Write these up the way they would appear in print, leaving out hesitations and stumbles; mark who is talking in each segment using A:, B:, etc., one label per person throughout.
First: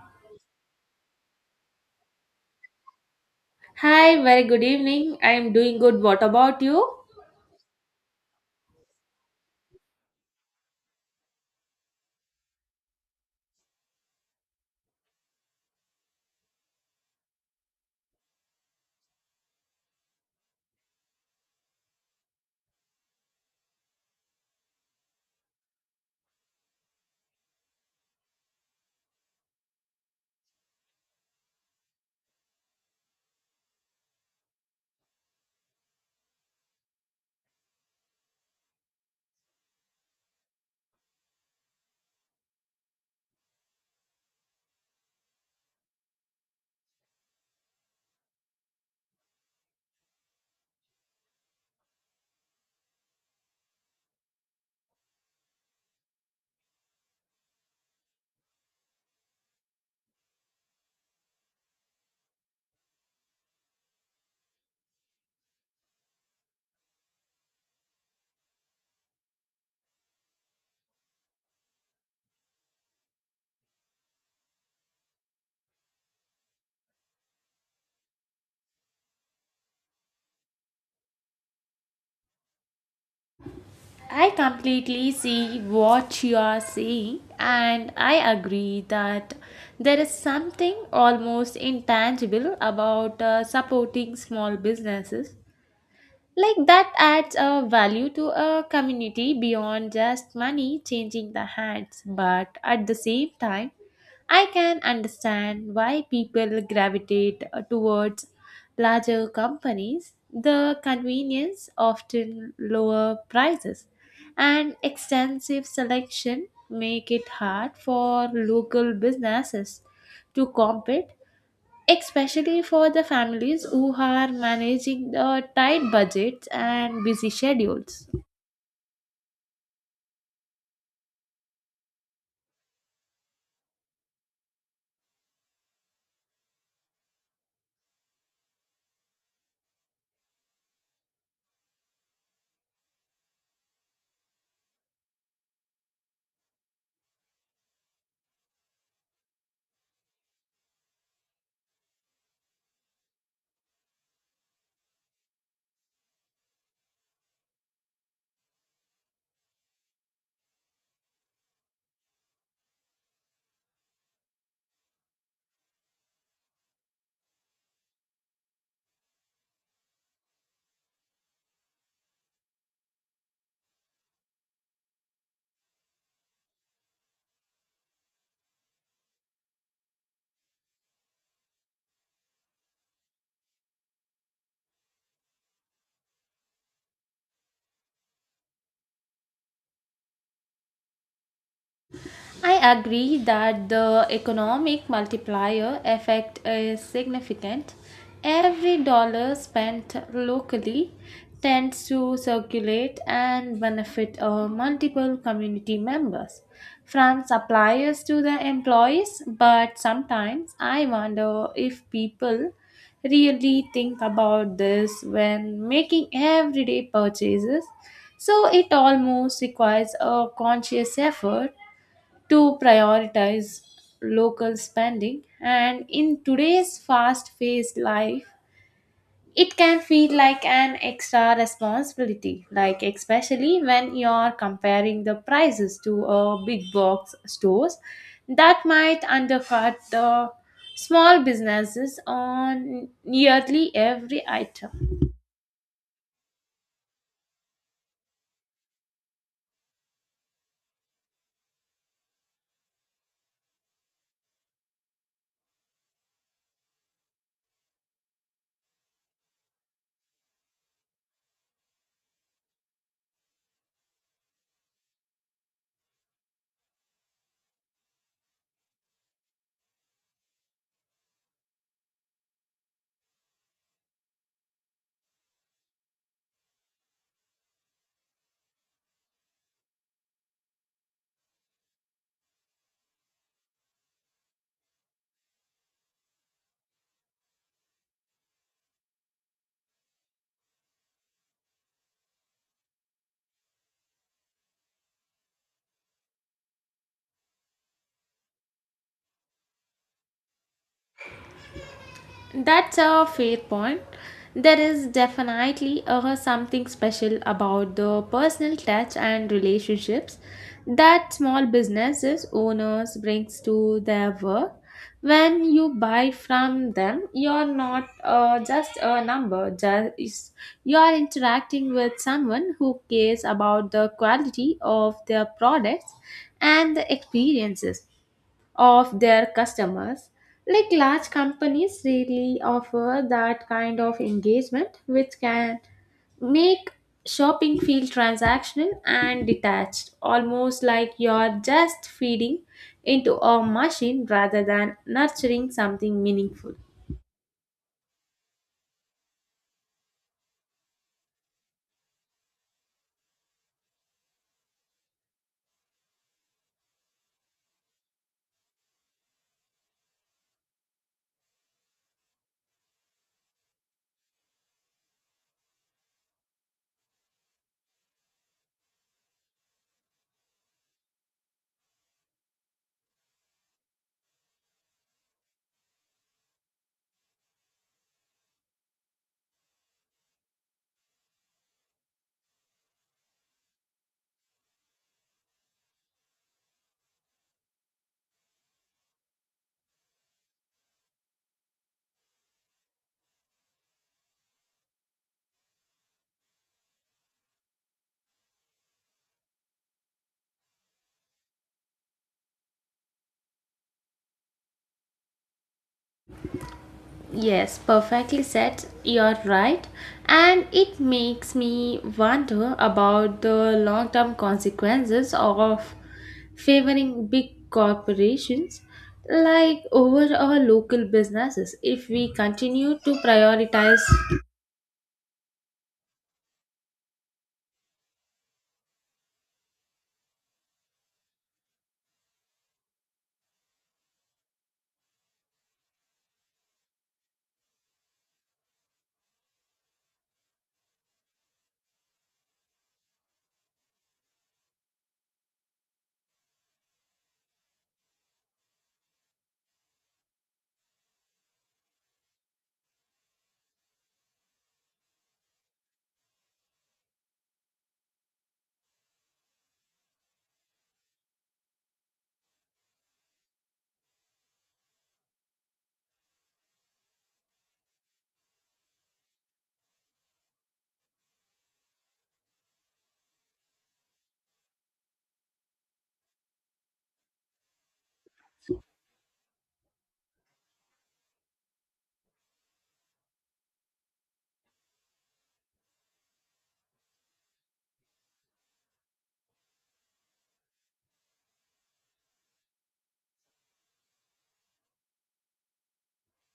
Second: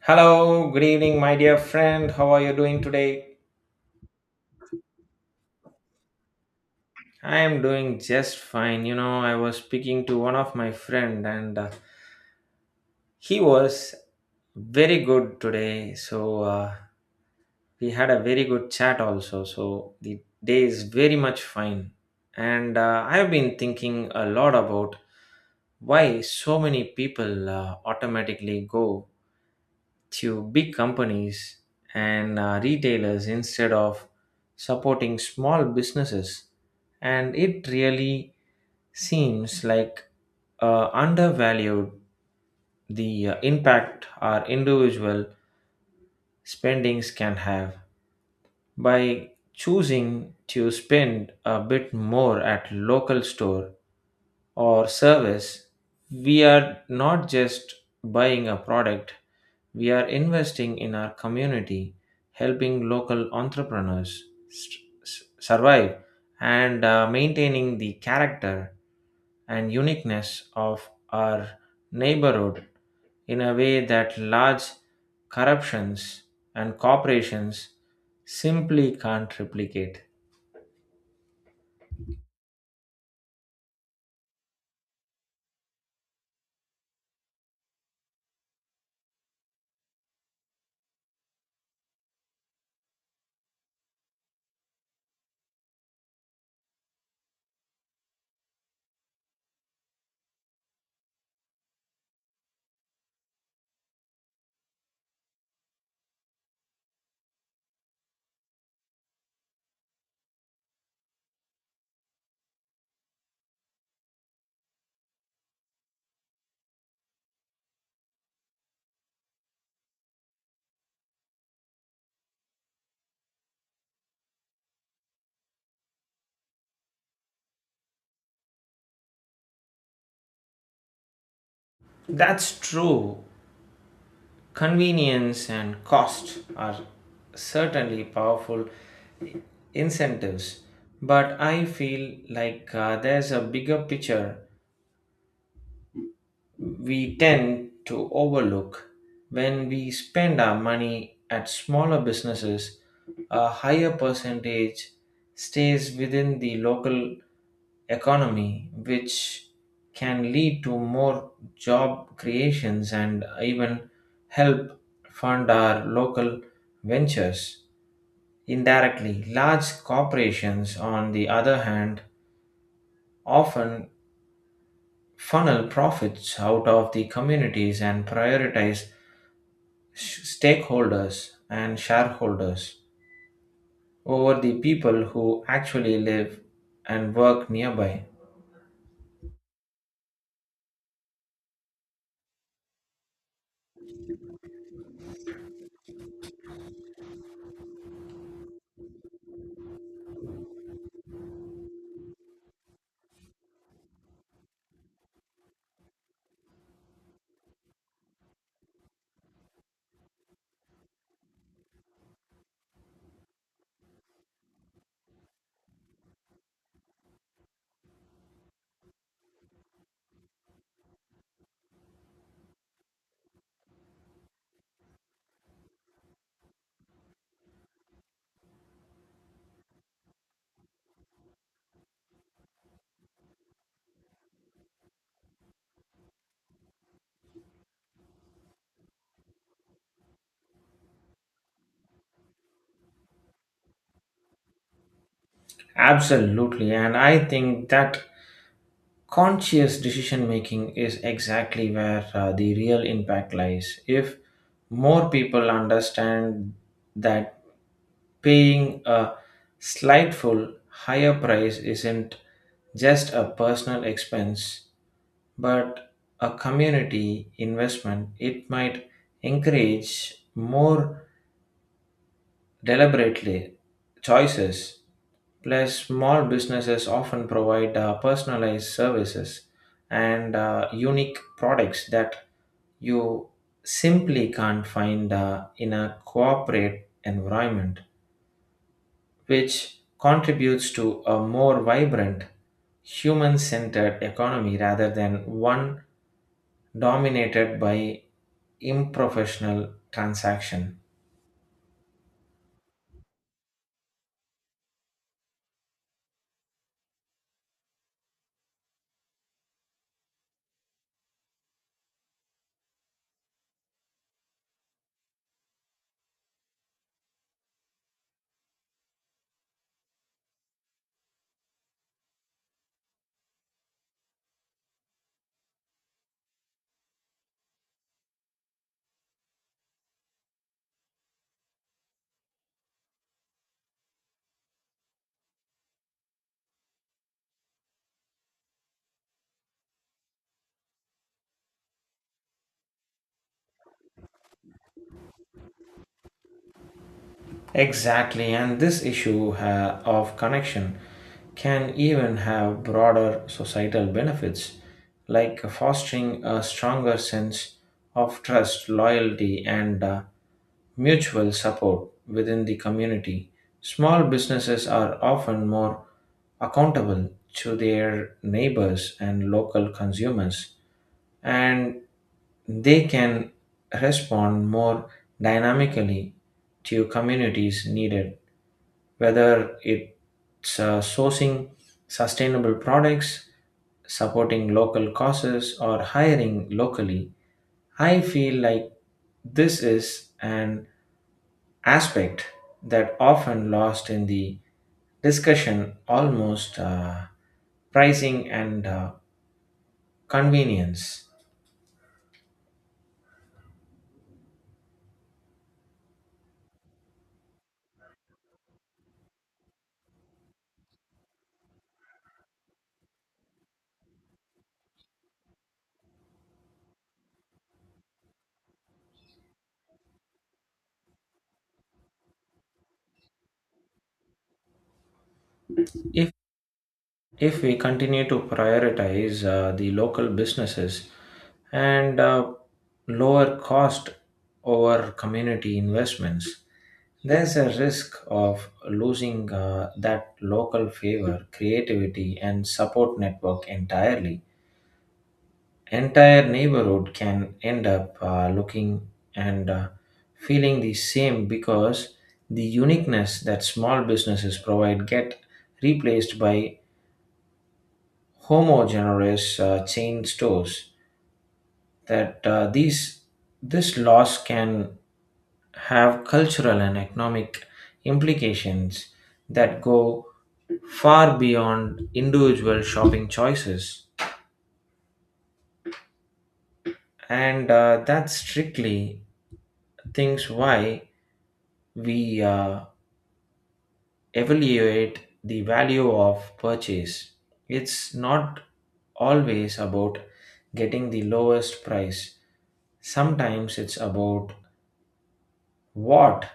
A: Hello, good evening, my dear friend. How are you doing today?
B: Hi, very good evening. I am doing good. What about you?
A: I am doing just fine. You know, I was speaking to one of my friend, and he was very good today. So we had a very good chat also. So the day is very much fine, and I have been thinking a lot about why so many people automatically go to big companies and retailers instead of supporting small businesses, and it really seems like undervalued the impact our individual spendings can have. By choosing to spend a bit more at local store or service, we are not just buying a product, we are investing in our community, helping local entrepreneurs s- survive and maintaining the character and uniqueness of our neighborhood in a way that large corruptions and corporations simply can't replicate.
B: I completely see what you are saying, and I agree that there is something almost intangible about supporting small businesses. Like that adds a value to a community beyond just money changing the hands, but at the same time, I can understand why people gravitate towards larger companies. The convenience, often lower prices, and extensive selection make it hard for local businesses to compete, especially for the families who are managing the tight budgets and busy schedules.
A: That's true. Convenience and cost are certainly powerful incentives, but I feel like there's a bigger picture we tend to overlook. When we spend our money at smaller businesses, a higher percentage stays within the local economy, which can lead to more job creations and even help fund our local ventures indirectly. Large corporations, on the other hand, often funnel profits out of the communities and prioritize stakeholders and shareholders over the people who actually live and work nearby.
B: I agree that the economic multiplier effect is significant. Every dollar spent locally tends to circulate and benefit multiple community members, from suppliers to the employees. But sometimes I wonder if people really think about this when making everyday purchases. So it almost requires a conscious effort to prioritize local spending. And in today's fast paced life, it can feel like an extra responsibility, like especially when you're comparing the prices to big box stores that might undercut the small businesses on nearly every item.
A: Absolutely, and I think that conscious decision making is exactly where the real impact lies. If more people understand that paying a slightful higher price isn't just a personal expense but a community investment, it might encourage more deliberately choices. Plus, small businesses often provide personalized services and unique products that you simply can't find in a corporate environment, which contributes to a more vibrant human centered economy rather than one dominated by improfessional transaction.
B: That's a fair point. There is definitely something special about the personal touch and relationships that small businesses owners brings to their work. When you buy from them, you're not just a number. Just you're interacting with someone who cares about the quality of their products and the experiences of their customers. Like large companies really offer that kind of engagement, which can make shopping feel transactional and detached, almost like you're just feeding into a machine rather than nurturing something meaningful.
A: Exactly, and this issue of connection can even have broader societal benefits, like fostering a stronger sense of trust, loyalty, and mutual support within the community. Small businesses are often more accountable to their neighbors and local consumers, and they can respond more dynamically to communities needed, whether it's sourcing sustainable products, supporting local causes, or hiring locally. I feel like this is an aspect that often lost in the discussion almost pricing and convenience.
B: Yes, perfectly said. You're right. And it makes me wonder about the long term consequences of favoring big corporations like over our local businesses if we continue to prioritize.
A: If if we continue to prioritize the local businesses and lower cost over community investments, there's a risk of losing that local favor, creativity, and support network entirely. Entire neighborhood can end up looking and feeling the same, because the uniqueness that small businesses provide get replaced by homogeneous chain stores. That these this loss can have cultural and economic implications that go far beyond individual shopping choices, and that's strictly things why we evaluate the value of purchase. It's not always about getting the lowest price, sometimes it's about what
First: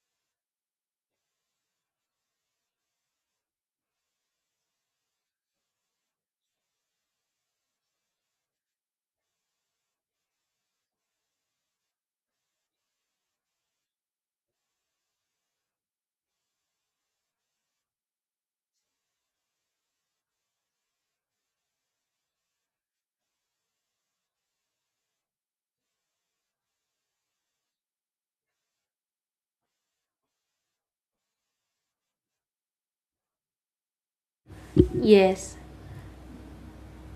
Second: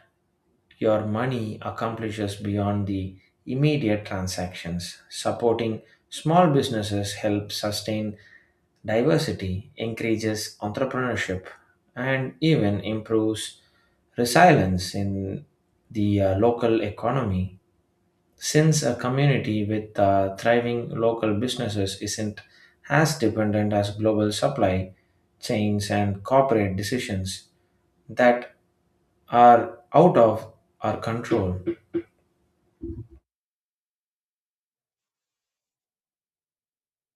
A: your money accomplishes beyond the immediate transactions. Supporting small businesses helps sustain diversity, encourages entrepreneurship, and even improves resilience in the local economy. Since a community with thriving local businesses isn't as dependent as global supply chains and corporate decisions that are out of our control.
B: Yes,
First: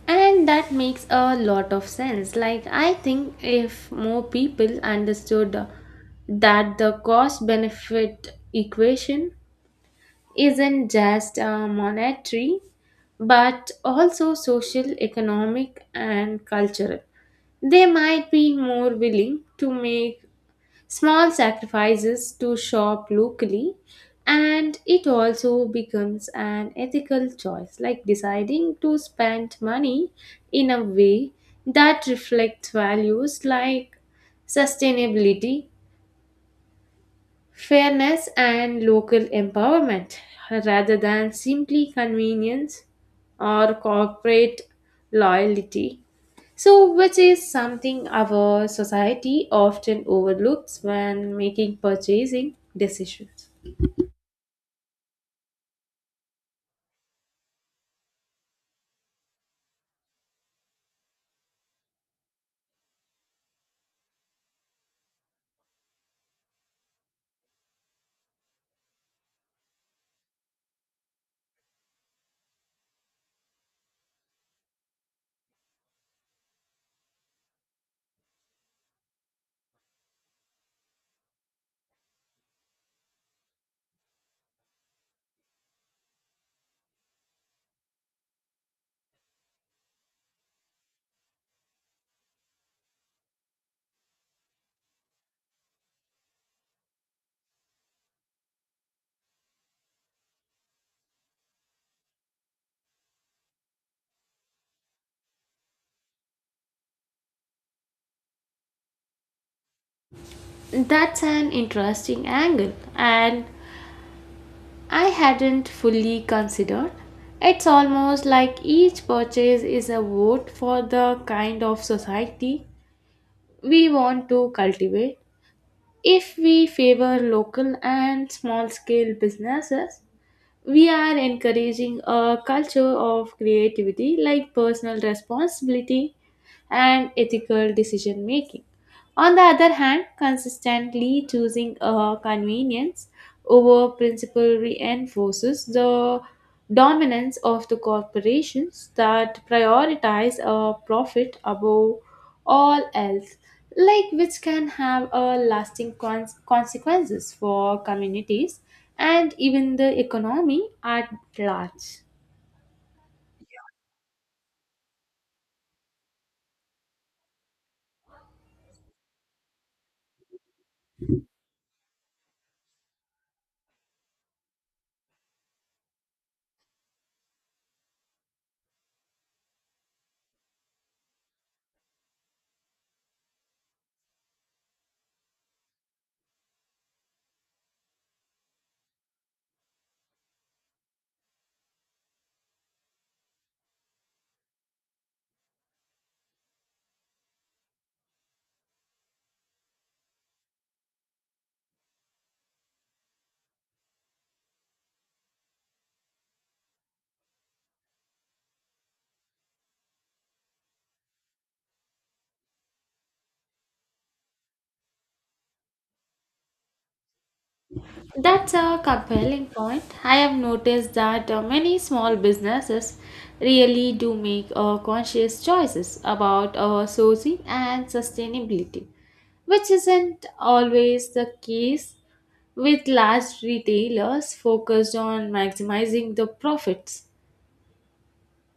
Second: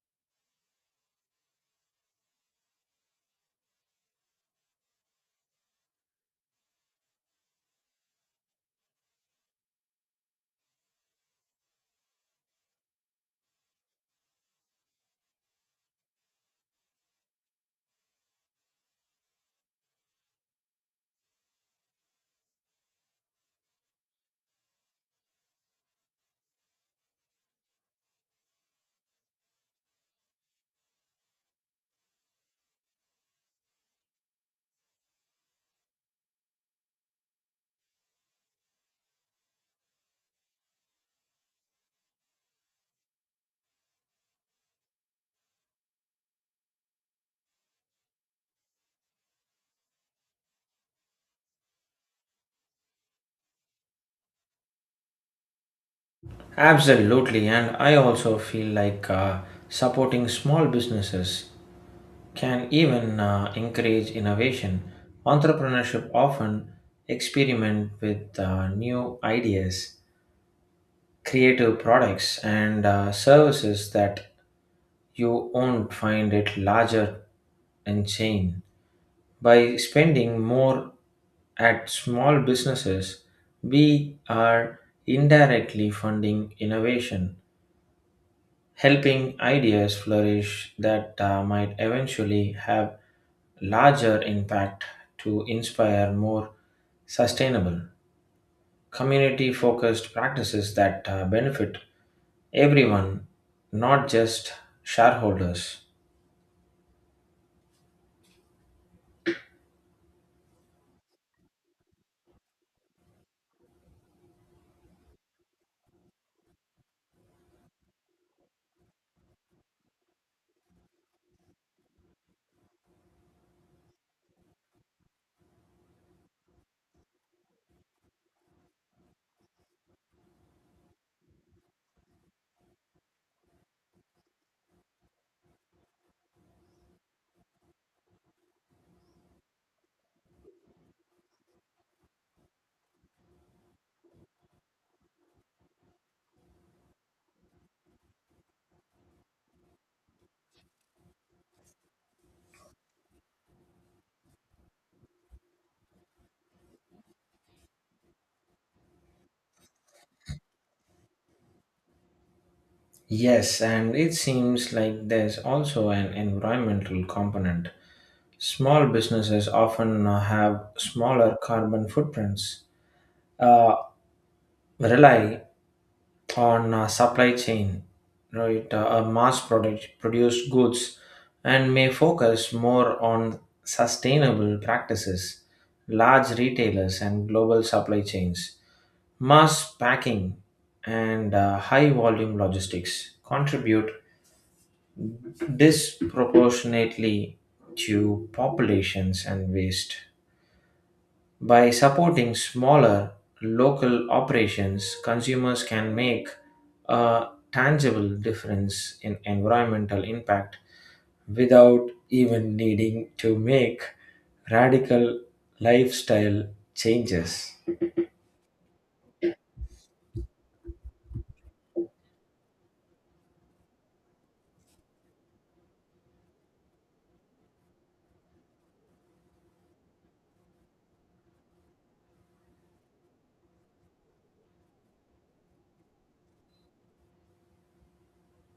B: and that makes a lot of sense. Like, I think if more people understood that the cost benefit equation isn't just monetary but also social, economic, and cultural. They might be more willing to make small sacrifices to shop locally, and it also becomes an ethical choice, like deciding to spend money in a way that reflects values like sustainability, fairness and local empowerment rather than simply convenience or corporate loyalty. So, which is something our society often overlooks when making purchasing decisions.
A: Absolutely, and I also feel like supporting small businesses can even encourage innovation. Entrepreneurship often experiment with new ideas, creative products, and services that you won't find at larger and chain. By spending more at small businesses, we are indirectly funding innovation, helping ideas flourish that might eventually have larger impact to inspire more sustainable community focused practices that benefit everyone, not just shareholders.
B: That's an interesting angle, and I hadn't fully considered. It's almost like each purchase is a vote for the kind of society we want to cultivate. If we favor local and small scale businesses, we are encouraging a culture of creativity, like personal responsibility and ethical decision making. On the other hand, consistently choosing convenience over principle reinforces the dominance of the corporations that prioritize profit above all else, like which can have lasting consequences for communities and even the economy at large.
A: Yes, and it seems like there's also an environmental component. Small businesses often have smaller carbon footprints, uh, rely on supply chain, right, a mass product produced goods, and may focus more on sustainable practices. Large retailers and global supply chains, mass packing and high volume logistics contribute disproportionately to populations and waste. By supporting smaller, local operations, consumers can make a tangible difference in environmental impact without even needing to make radical lifestyle changes.
B: That's a compelling point. I have noticed that many small businesses really do make conscious choices about sourcing and sustainability, which isn't always the case with large retailers focused on maximizing the profits.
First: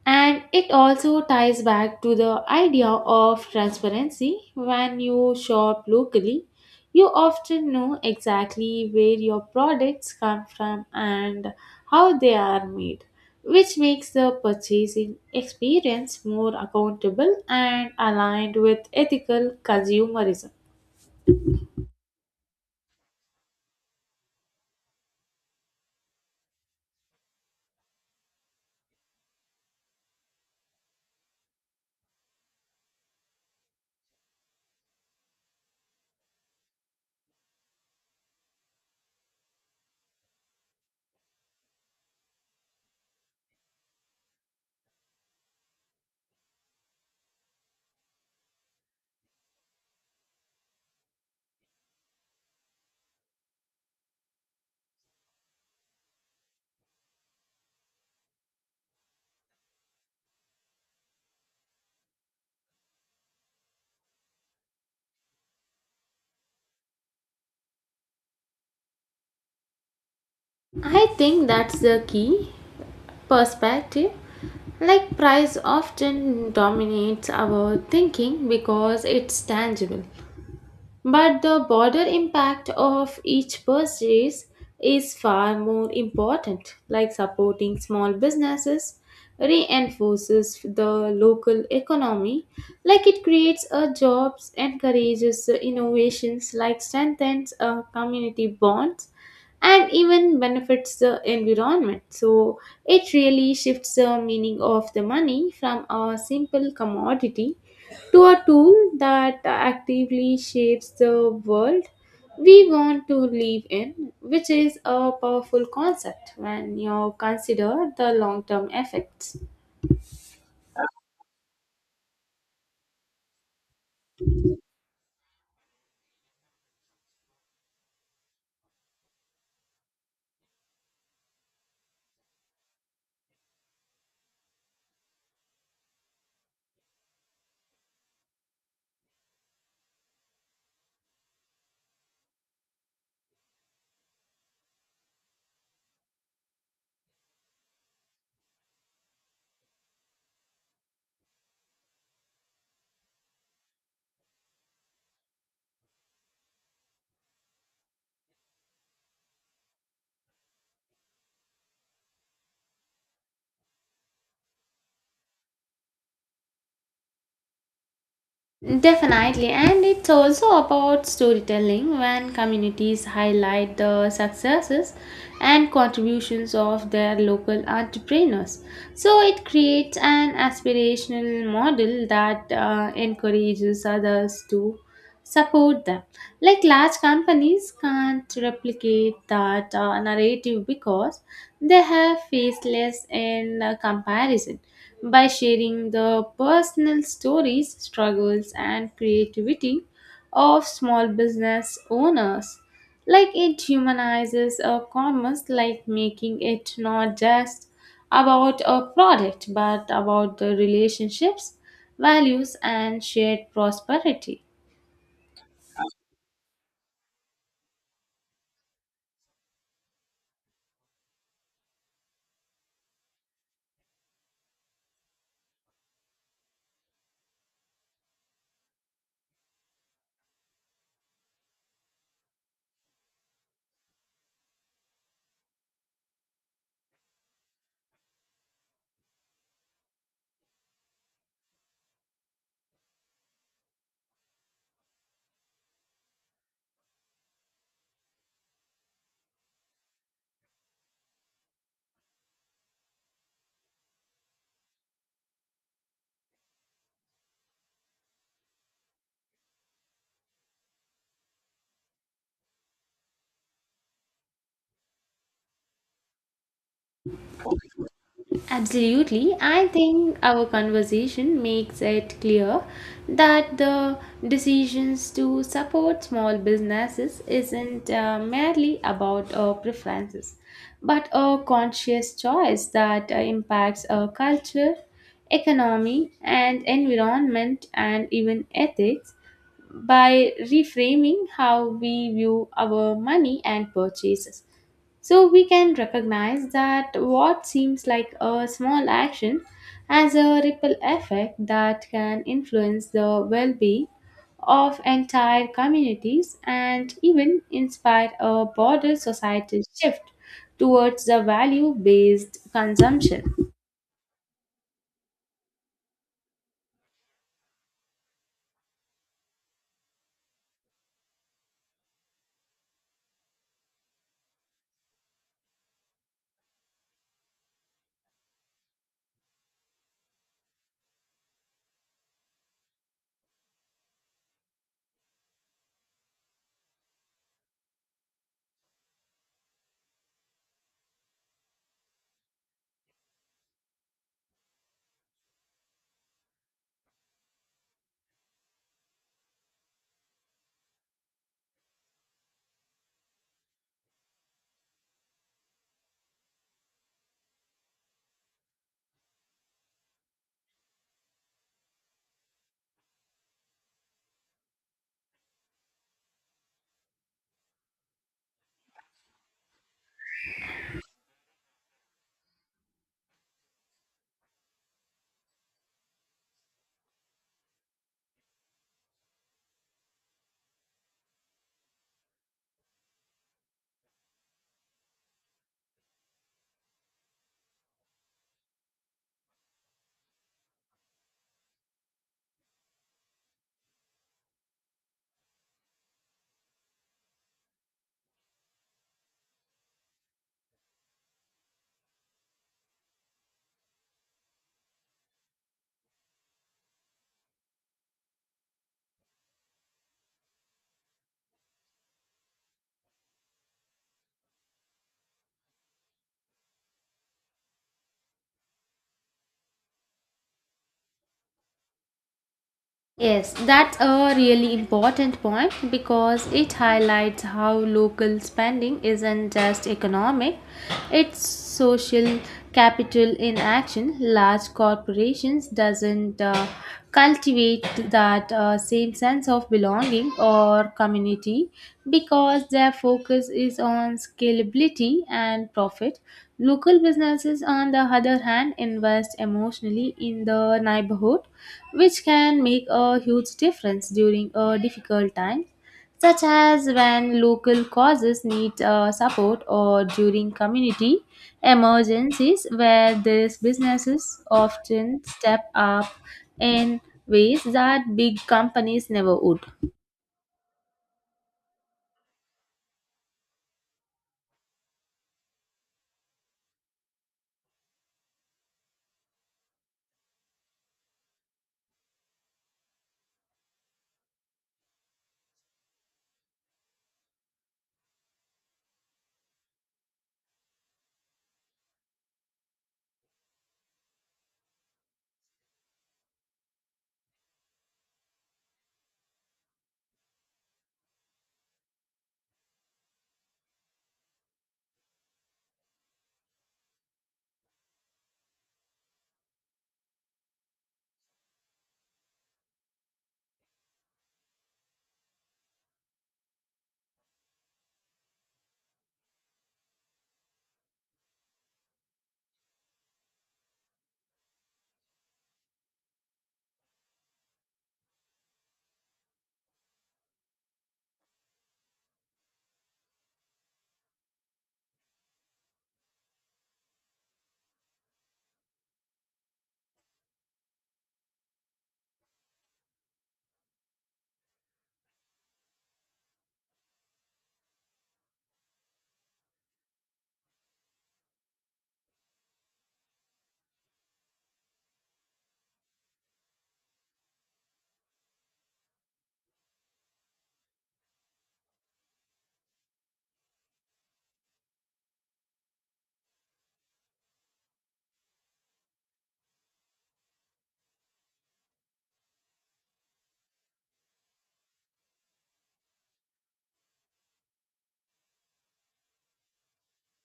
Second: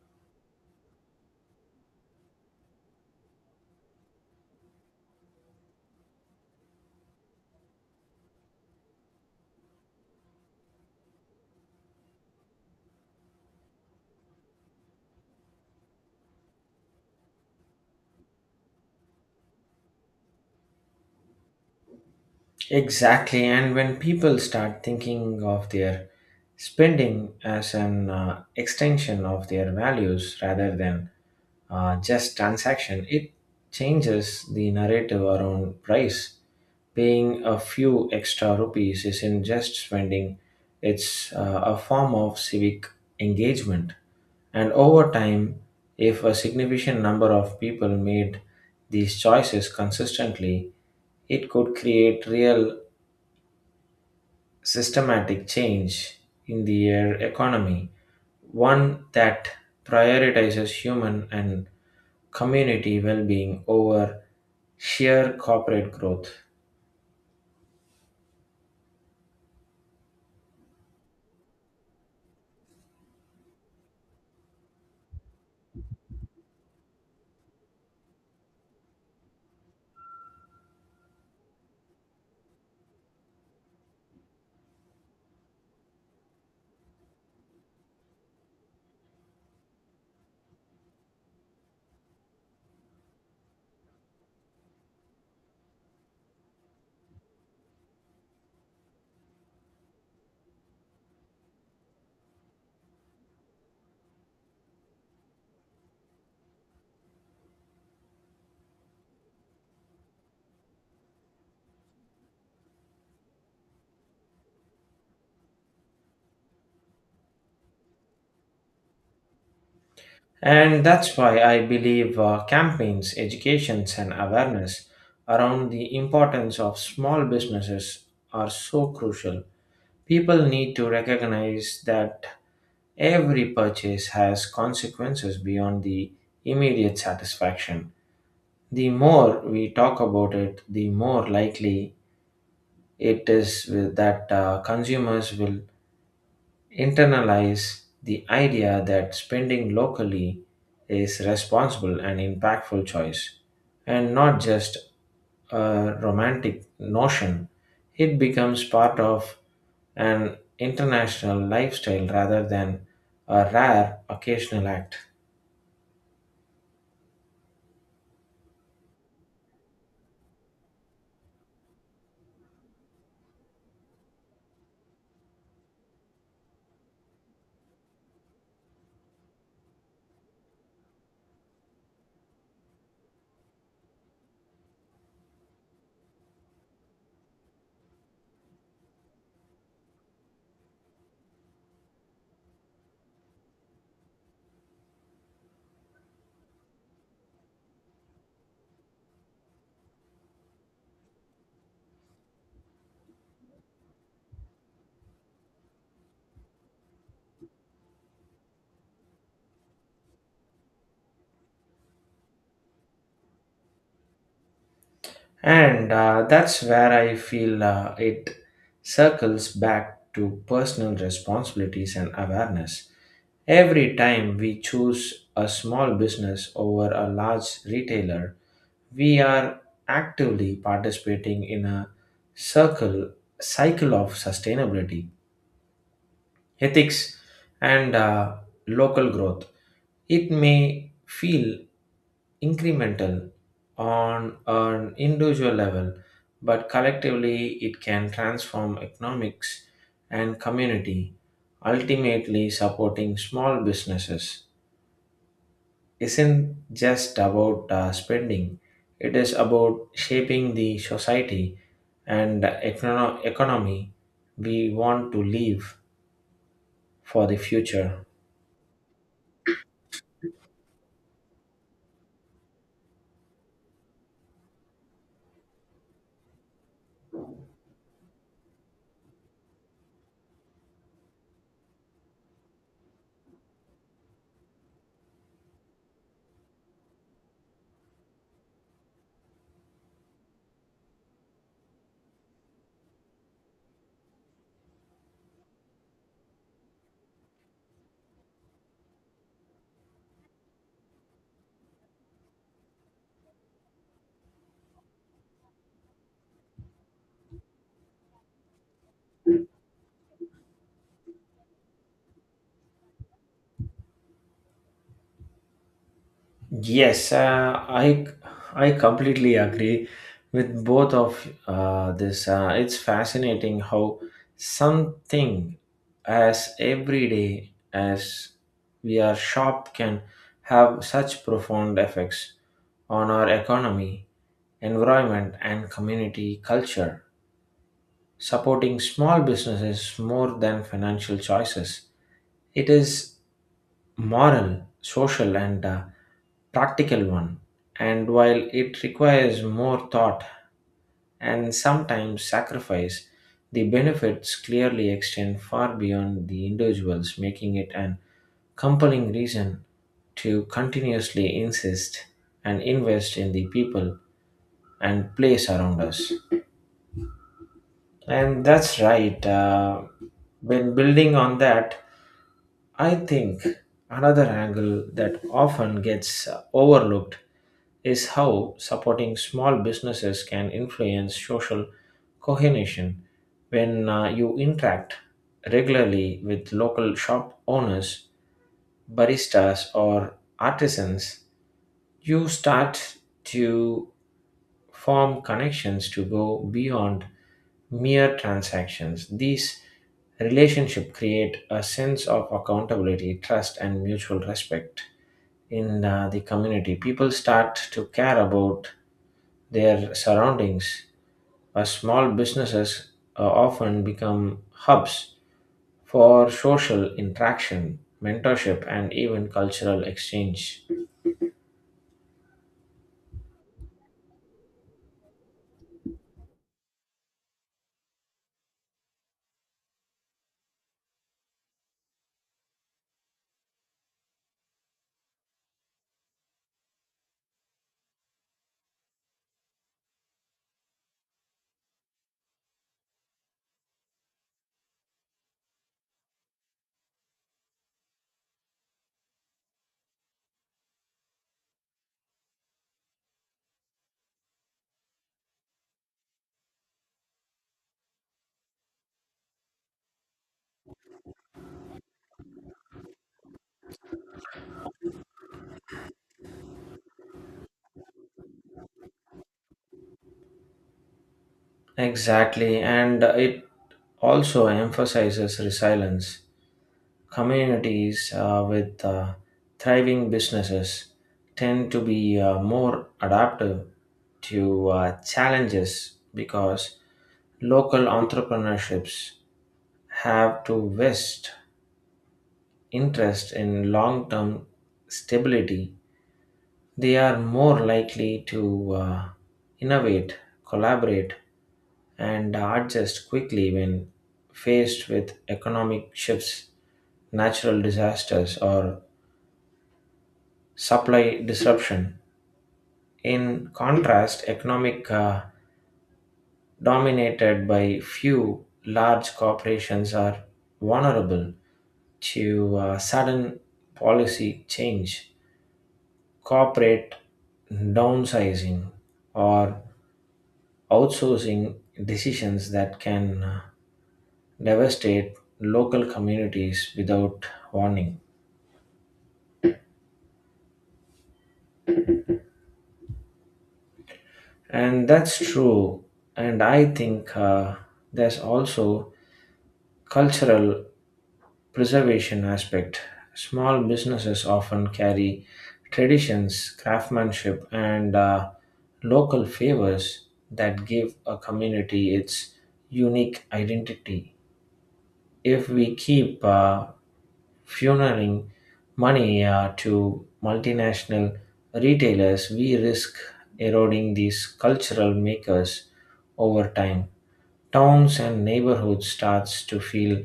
B: And it also ties back to the idea of transparency. When you shop locally, you often know exactly where your products come from and how they are made, which makes the purchasing experience more accountable and aligned with ethical consumerism.
A: Exactly, and when people start thinking of their spending as an extension of their values rather than just transaction, it changes the narrative around price. Paying a few extra rupees isn't just spending, it's a form of civic engagement. And over time, if a significant number of people made these choices consistently, it could create real systematic change in the air economy, one that prioritizes human and community well being over sheer corporate growth.
B: I think that's the key perspective. Like price often dominates our thinking because it's tangible. But the broader impact of each purchase is far more important, like supporting small businesses reinforces the local economy, like it creates a jobs, encourages the innovations, like strengthens a community bonds, and even benefits the environment. So it really shifts the meaning of the money from a simple commodity to a tool that actively shapes the world we want to live in, which is a powerful concept when you consider the long term effects.
A: And that's why I believe campaigns, educations, and awareness around the importance of small businesses are so crucial. People need to recognize that every purchase has consequences beyond the immediate satisfaction. The more we talk about it, the more likely it is that consumers will internalize the idea that spending locally is responsible and impactful choice, and not just a romantic notion. It becomes part of an international lifestyle rather than a rare occasional act.
B: Definitely, and it's also about storytelling when communities highlight the successes and contributions of their local entrepreneurs. So it creates an aspirational model that encourages others to support them. Like large companies can't replicate that narrative because they have faced less in comparison. By sharing the personal stories, struggles, and creativity of small business owners, like it humanizes a commerce, like making it not just about a product but about the relationships, values, and shared prosperity.
A: And that's where I feel it circles back to personal responsibilities and awareness. Every time we choose a small business over a large retailer, we are actively participating in a circle cycle of sustainability, ethics, and local growth. It may feel incremental on an individual level, but collectively it can transform economics and community. Ultimately, supporting small businesses isn't just about spending, it is about shaping the society and economy we want to leave for the future.
B: Absolutely. I think our conversation makes it clear that the decisions to support small businesses isn't merely about preferences, but a conscious choice that impacts our culture, economy, and environment, and even ethics by reframing how we view our money and purchases. So we can recognize that what seems like a small action has a ripple effect that can influence the well being of entire communities and even inspire a broader societal shift towards the value based consumption.
A: Yes, I completely agree with both of this. It's fascinating how something as everyday as we are shop can have such profound effects on our economy, environment, and community culture. Supporting small businesses more than financial choices. It is moral, social, and practical one. And while it requires more thought and sometimes sacrifice, the benefits clearly extend far beyond the individuals, making it an compelling reason to continuously insist and invest in the people and place around us. And that's right. When building on that, I think another angle that often gets overlooked is how supporting small businesses can influence social cohesion. When you interact regularly with local shop owners, baristas, or artisans, you start to form connections to go beyond mere transactions. These relationships create a sense of accountability, trust, and mutual respect in the community. People start to care about their surroundings. Small businesses often become hubs for social interaction, mentorship, and even cultural exchange.
B: Yes, that's a really important point because it highlights how local spending isn't just economic, it's social capital in action. Large corporations doesn't cultivate that same sense of belonging or community because their focus is on scalability and profit. Local businesses, on the other hand, invest emotionally in the neighborhood which can make a huge difference during a difficult time, such as when local causes need support or during community emergencies, where these businesses often step up in ways that big companies never would.
A: Exactly, and it also emphasizes resilience. Communities with thriving businesses tend to be more adaptive to challenges, because local entrepreneurships have to vest interest in long-term stability. They are more likely to innovate, collaborate, and adjust quickly when faced with economic shifts, natural disasters, or supply disruption. In contrast, economic dominated by few large corporations are vulnerable to sudden policy change, corporate downsizing, or outsourcing decisions that can devastate local communities without warning. And that's true. And I think there's also cultural preservation aspect. Small businesses often carry traditions, craftsmanship, and local favors that give a community its unique identity. If we keep funneling money to multinational retailers, we risk eroding these cultural makers over time. Towns and neighborhoods starts to feel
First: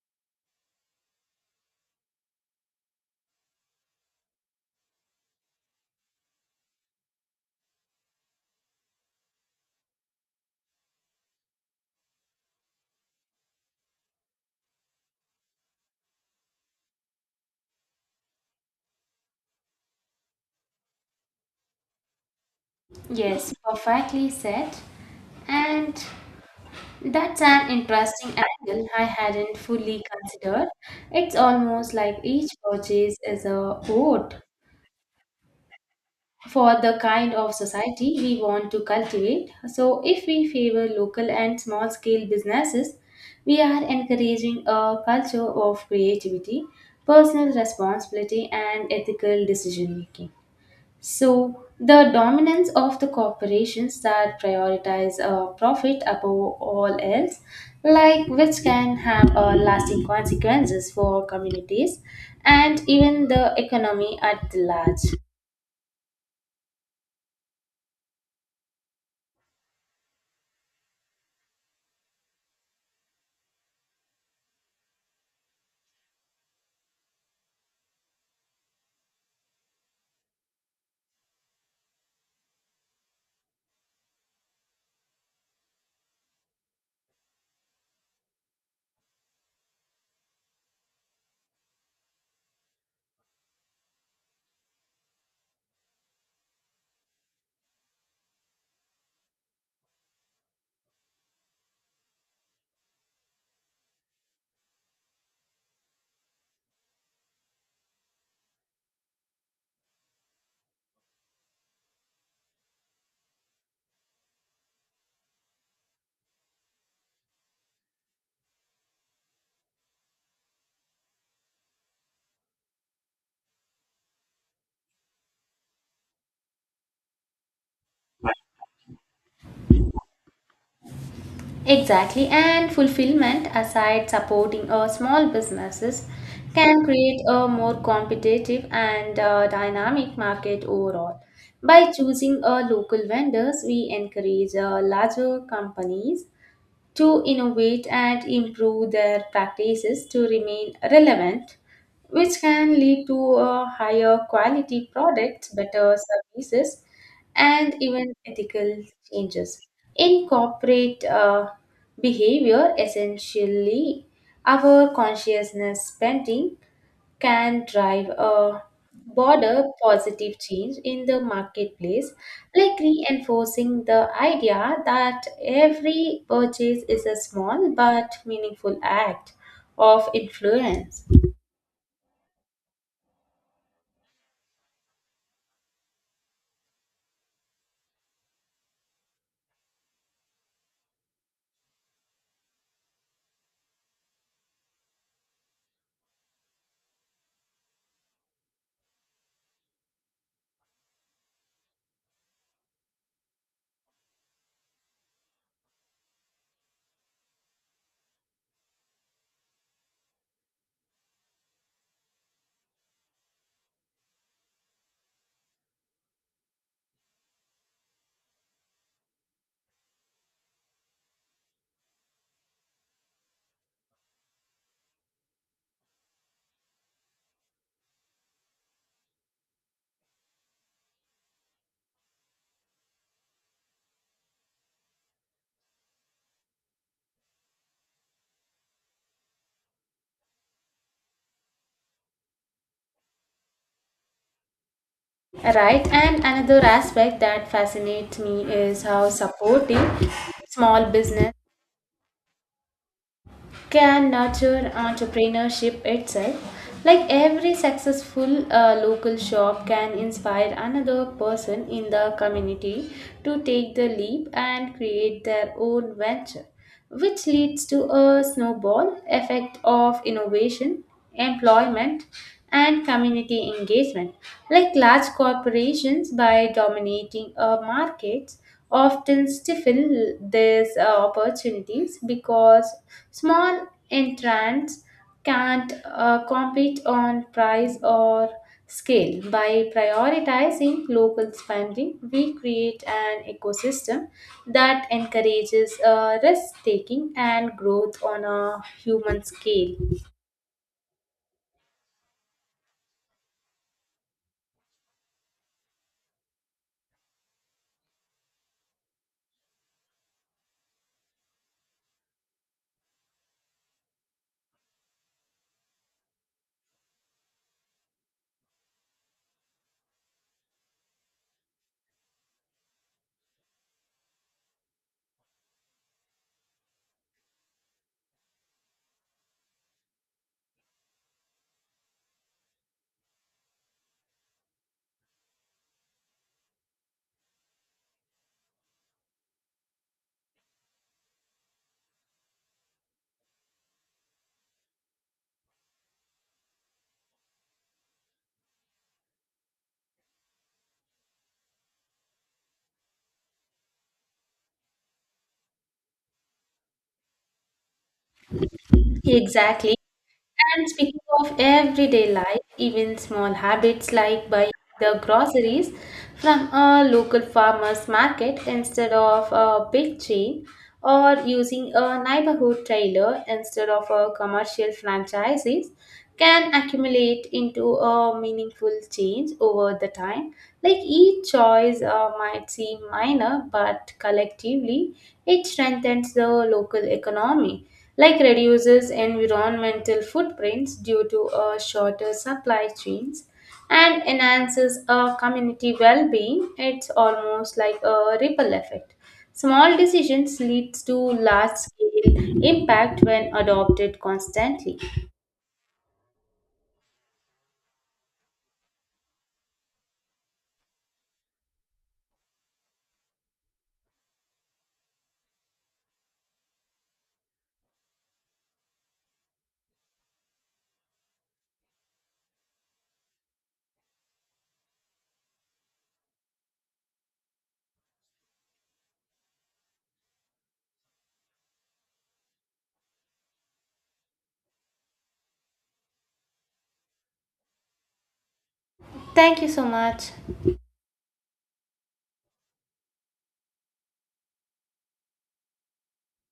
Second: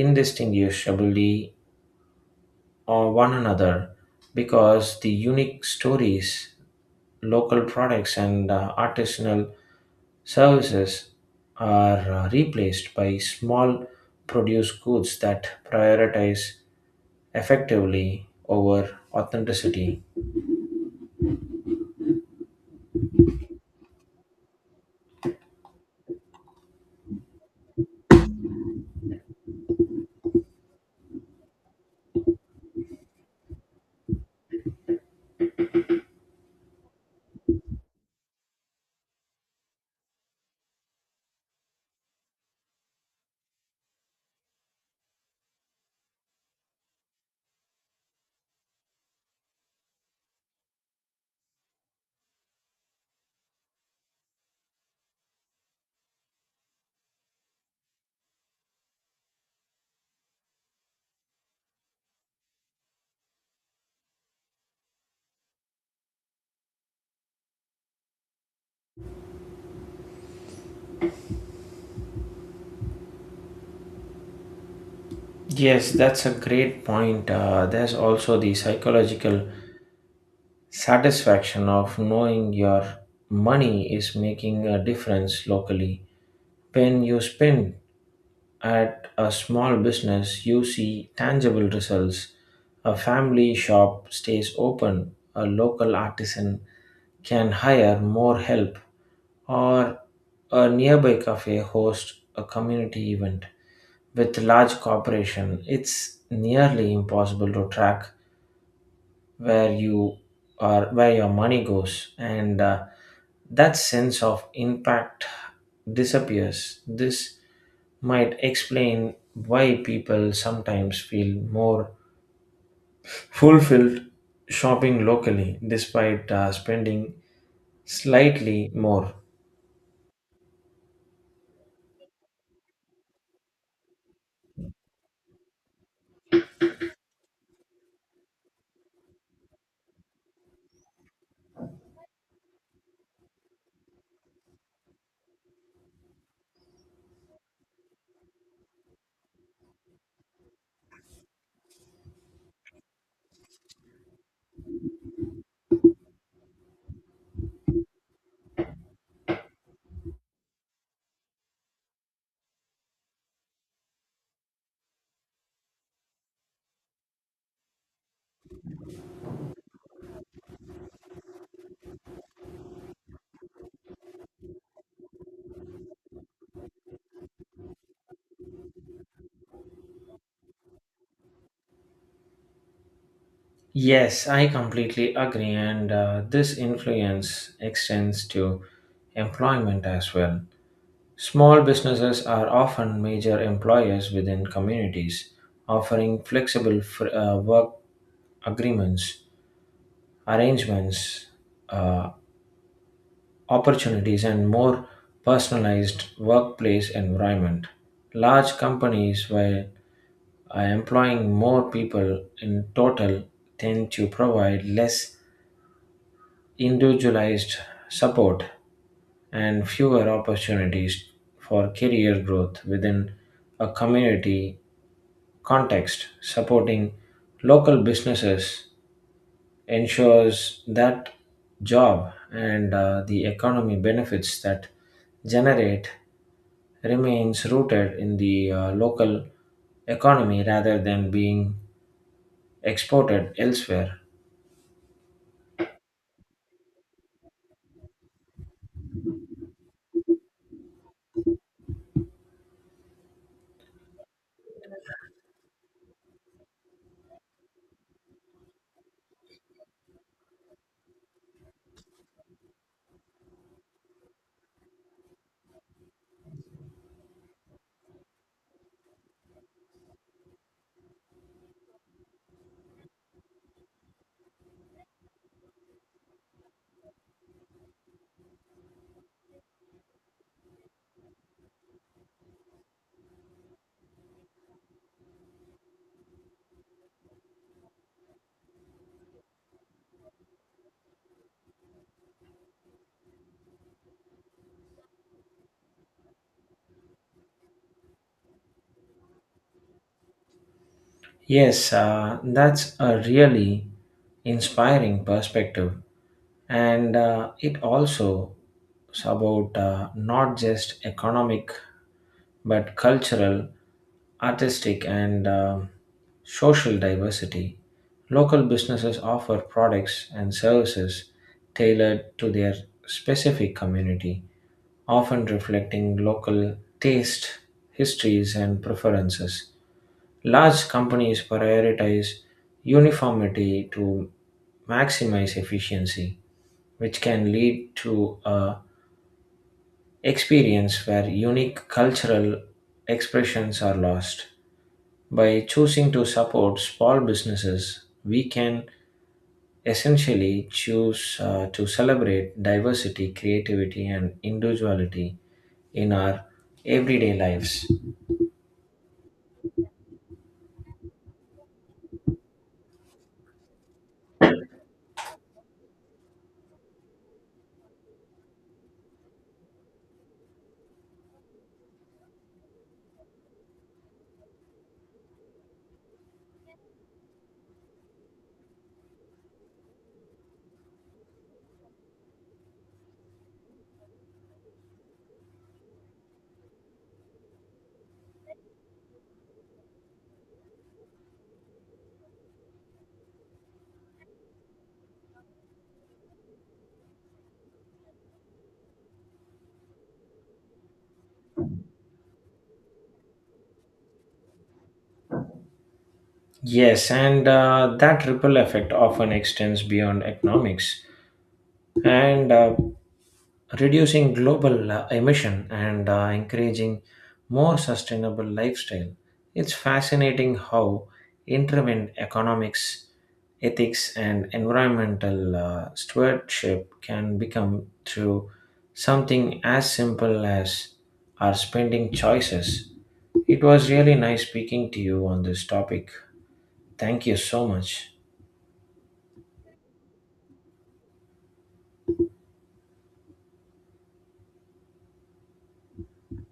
A: indistinguishably or one another, because the unique stories, local products, and artisanal services are replaced by small produce goods that prioritize effectively over authenticity.
B: Yes, perfectly said. And that's an interesting angle I hadn't fully considered. It's almost like each purchase is a vote for the kind of society we want to cultivate. So, if we favor local and small scale businesses, we are encouraging a culture of creativity, personal responsibility, and ethical decision making. So, the dominance of the corporations that prioritize profit above all else, like which can have lasting consequences for communities and even the economy at large.
A: Yes, that's a great point. There's also the psychological satisfaction of knowing your money is making a difference locally. When you spend at a small business, you see tangible results. A family shop stays open, a local artisan can hire more help, or a nearby cafe hosts a community event. With large corporation, it's nearly impossible to track where you where your money goes, and that sense of impact disappears. This might explain why people sometimes feel more fulfilled shopping locally despite spending slightly more.
B: Exactly, and fulfillment aside, supporting small businesses can create a more competitive and dynamic market overall. By choosing local vendors, we encourage larger companies to innovate and improve their practices to remain relevant, which can lead to a higher quality products, better services, and even ethical changes. In corporate behavior, essentially, our consciousness spending can drive a broader positive change in the marketplace, like reinforcing the idea that every purchase is a small but meaningful act of influence.
A: Yes, I completely agree, and this influence extends to employment as well. Small businesses are often major employers within communities, offering flexible work agreements, arrangements, uh, opportunities, and more personalized workplace environment. Large companies, while employing more people in total, tend to provide less individualized support and fewer opportunities for career growth within a community context. Supporting local businesses ensures that job and the economy benefits that generate remains rooted in the local economy rather than being exported elsewhere.
B: Right, and another aspect that fascinates me is how supporting small business can nurture entrepreneurship itself. Like every successful local shop can inspire another person in the community to take the leap and create their own venture, which leads to a snowball effect of innovation, employment, and community engagement. Like large corporations, by dominating markets, often stifle these opportunities because small entrants can't compete on price or scale. By prioritizing local spending, we create an ecosystem that encourages risk taking and growth on a human scale.
A: Yes, that's a really inspiring perspective. And it also is about not just economic but cultural, artistic, and social diversity. Local businesses offer products and services tailored to their specific community, often reflecting local taste, histories, and preferences. Large companies prioritize uniformity to maximize efficiency, which can lead to a experience where unique cultural expressions are lost. By choosing to support small businesses, we can essentially choose to celebrate diversity, creativity, and individuality in our everyday lives.
B: Exactly. And speaking of everyday life, even small habits like buying the groceries from a local farmer's market instead of a big chain, or using a neighborhood trailer instead of a commercial franchises can accumulate into a meaningful change over the time. Like each choice might seem minor, but collectively it strengthens the local economy, like reduces environmental footprints due to a shorter supply chains and enhances a community well-being. It's almost like a ripple effect, small decisions leads to large scale impact when adopted constantly.
A: Yes, and that ripple effect often extends beyond economics. And reducing global emission and encouraging more sustainable lifestyle. It's fascinating how intervened economics, ethics, and environmental stewardship can become through something as simple as our spending choices. It was really nice speaking to you on this topic. Thank you so much.
B: Thank you so much.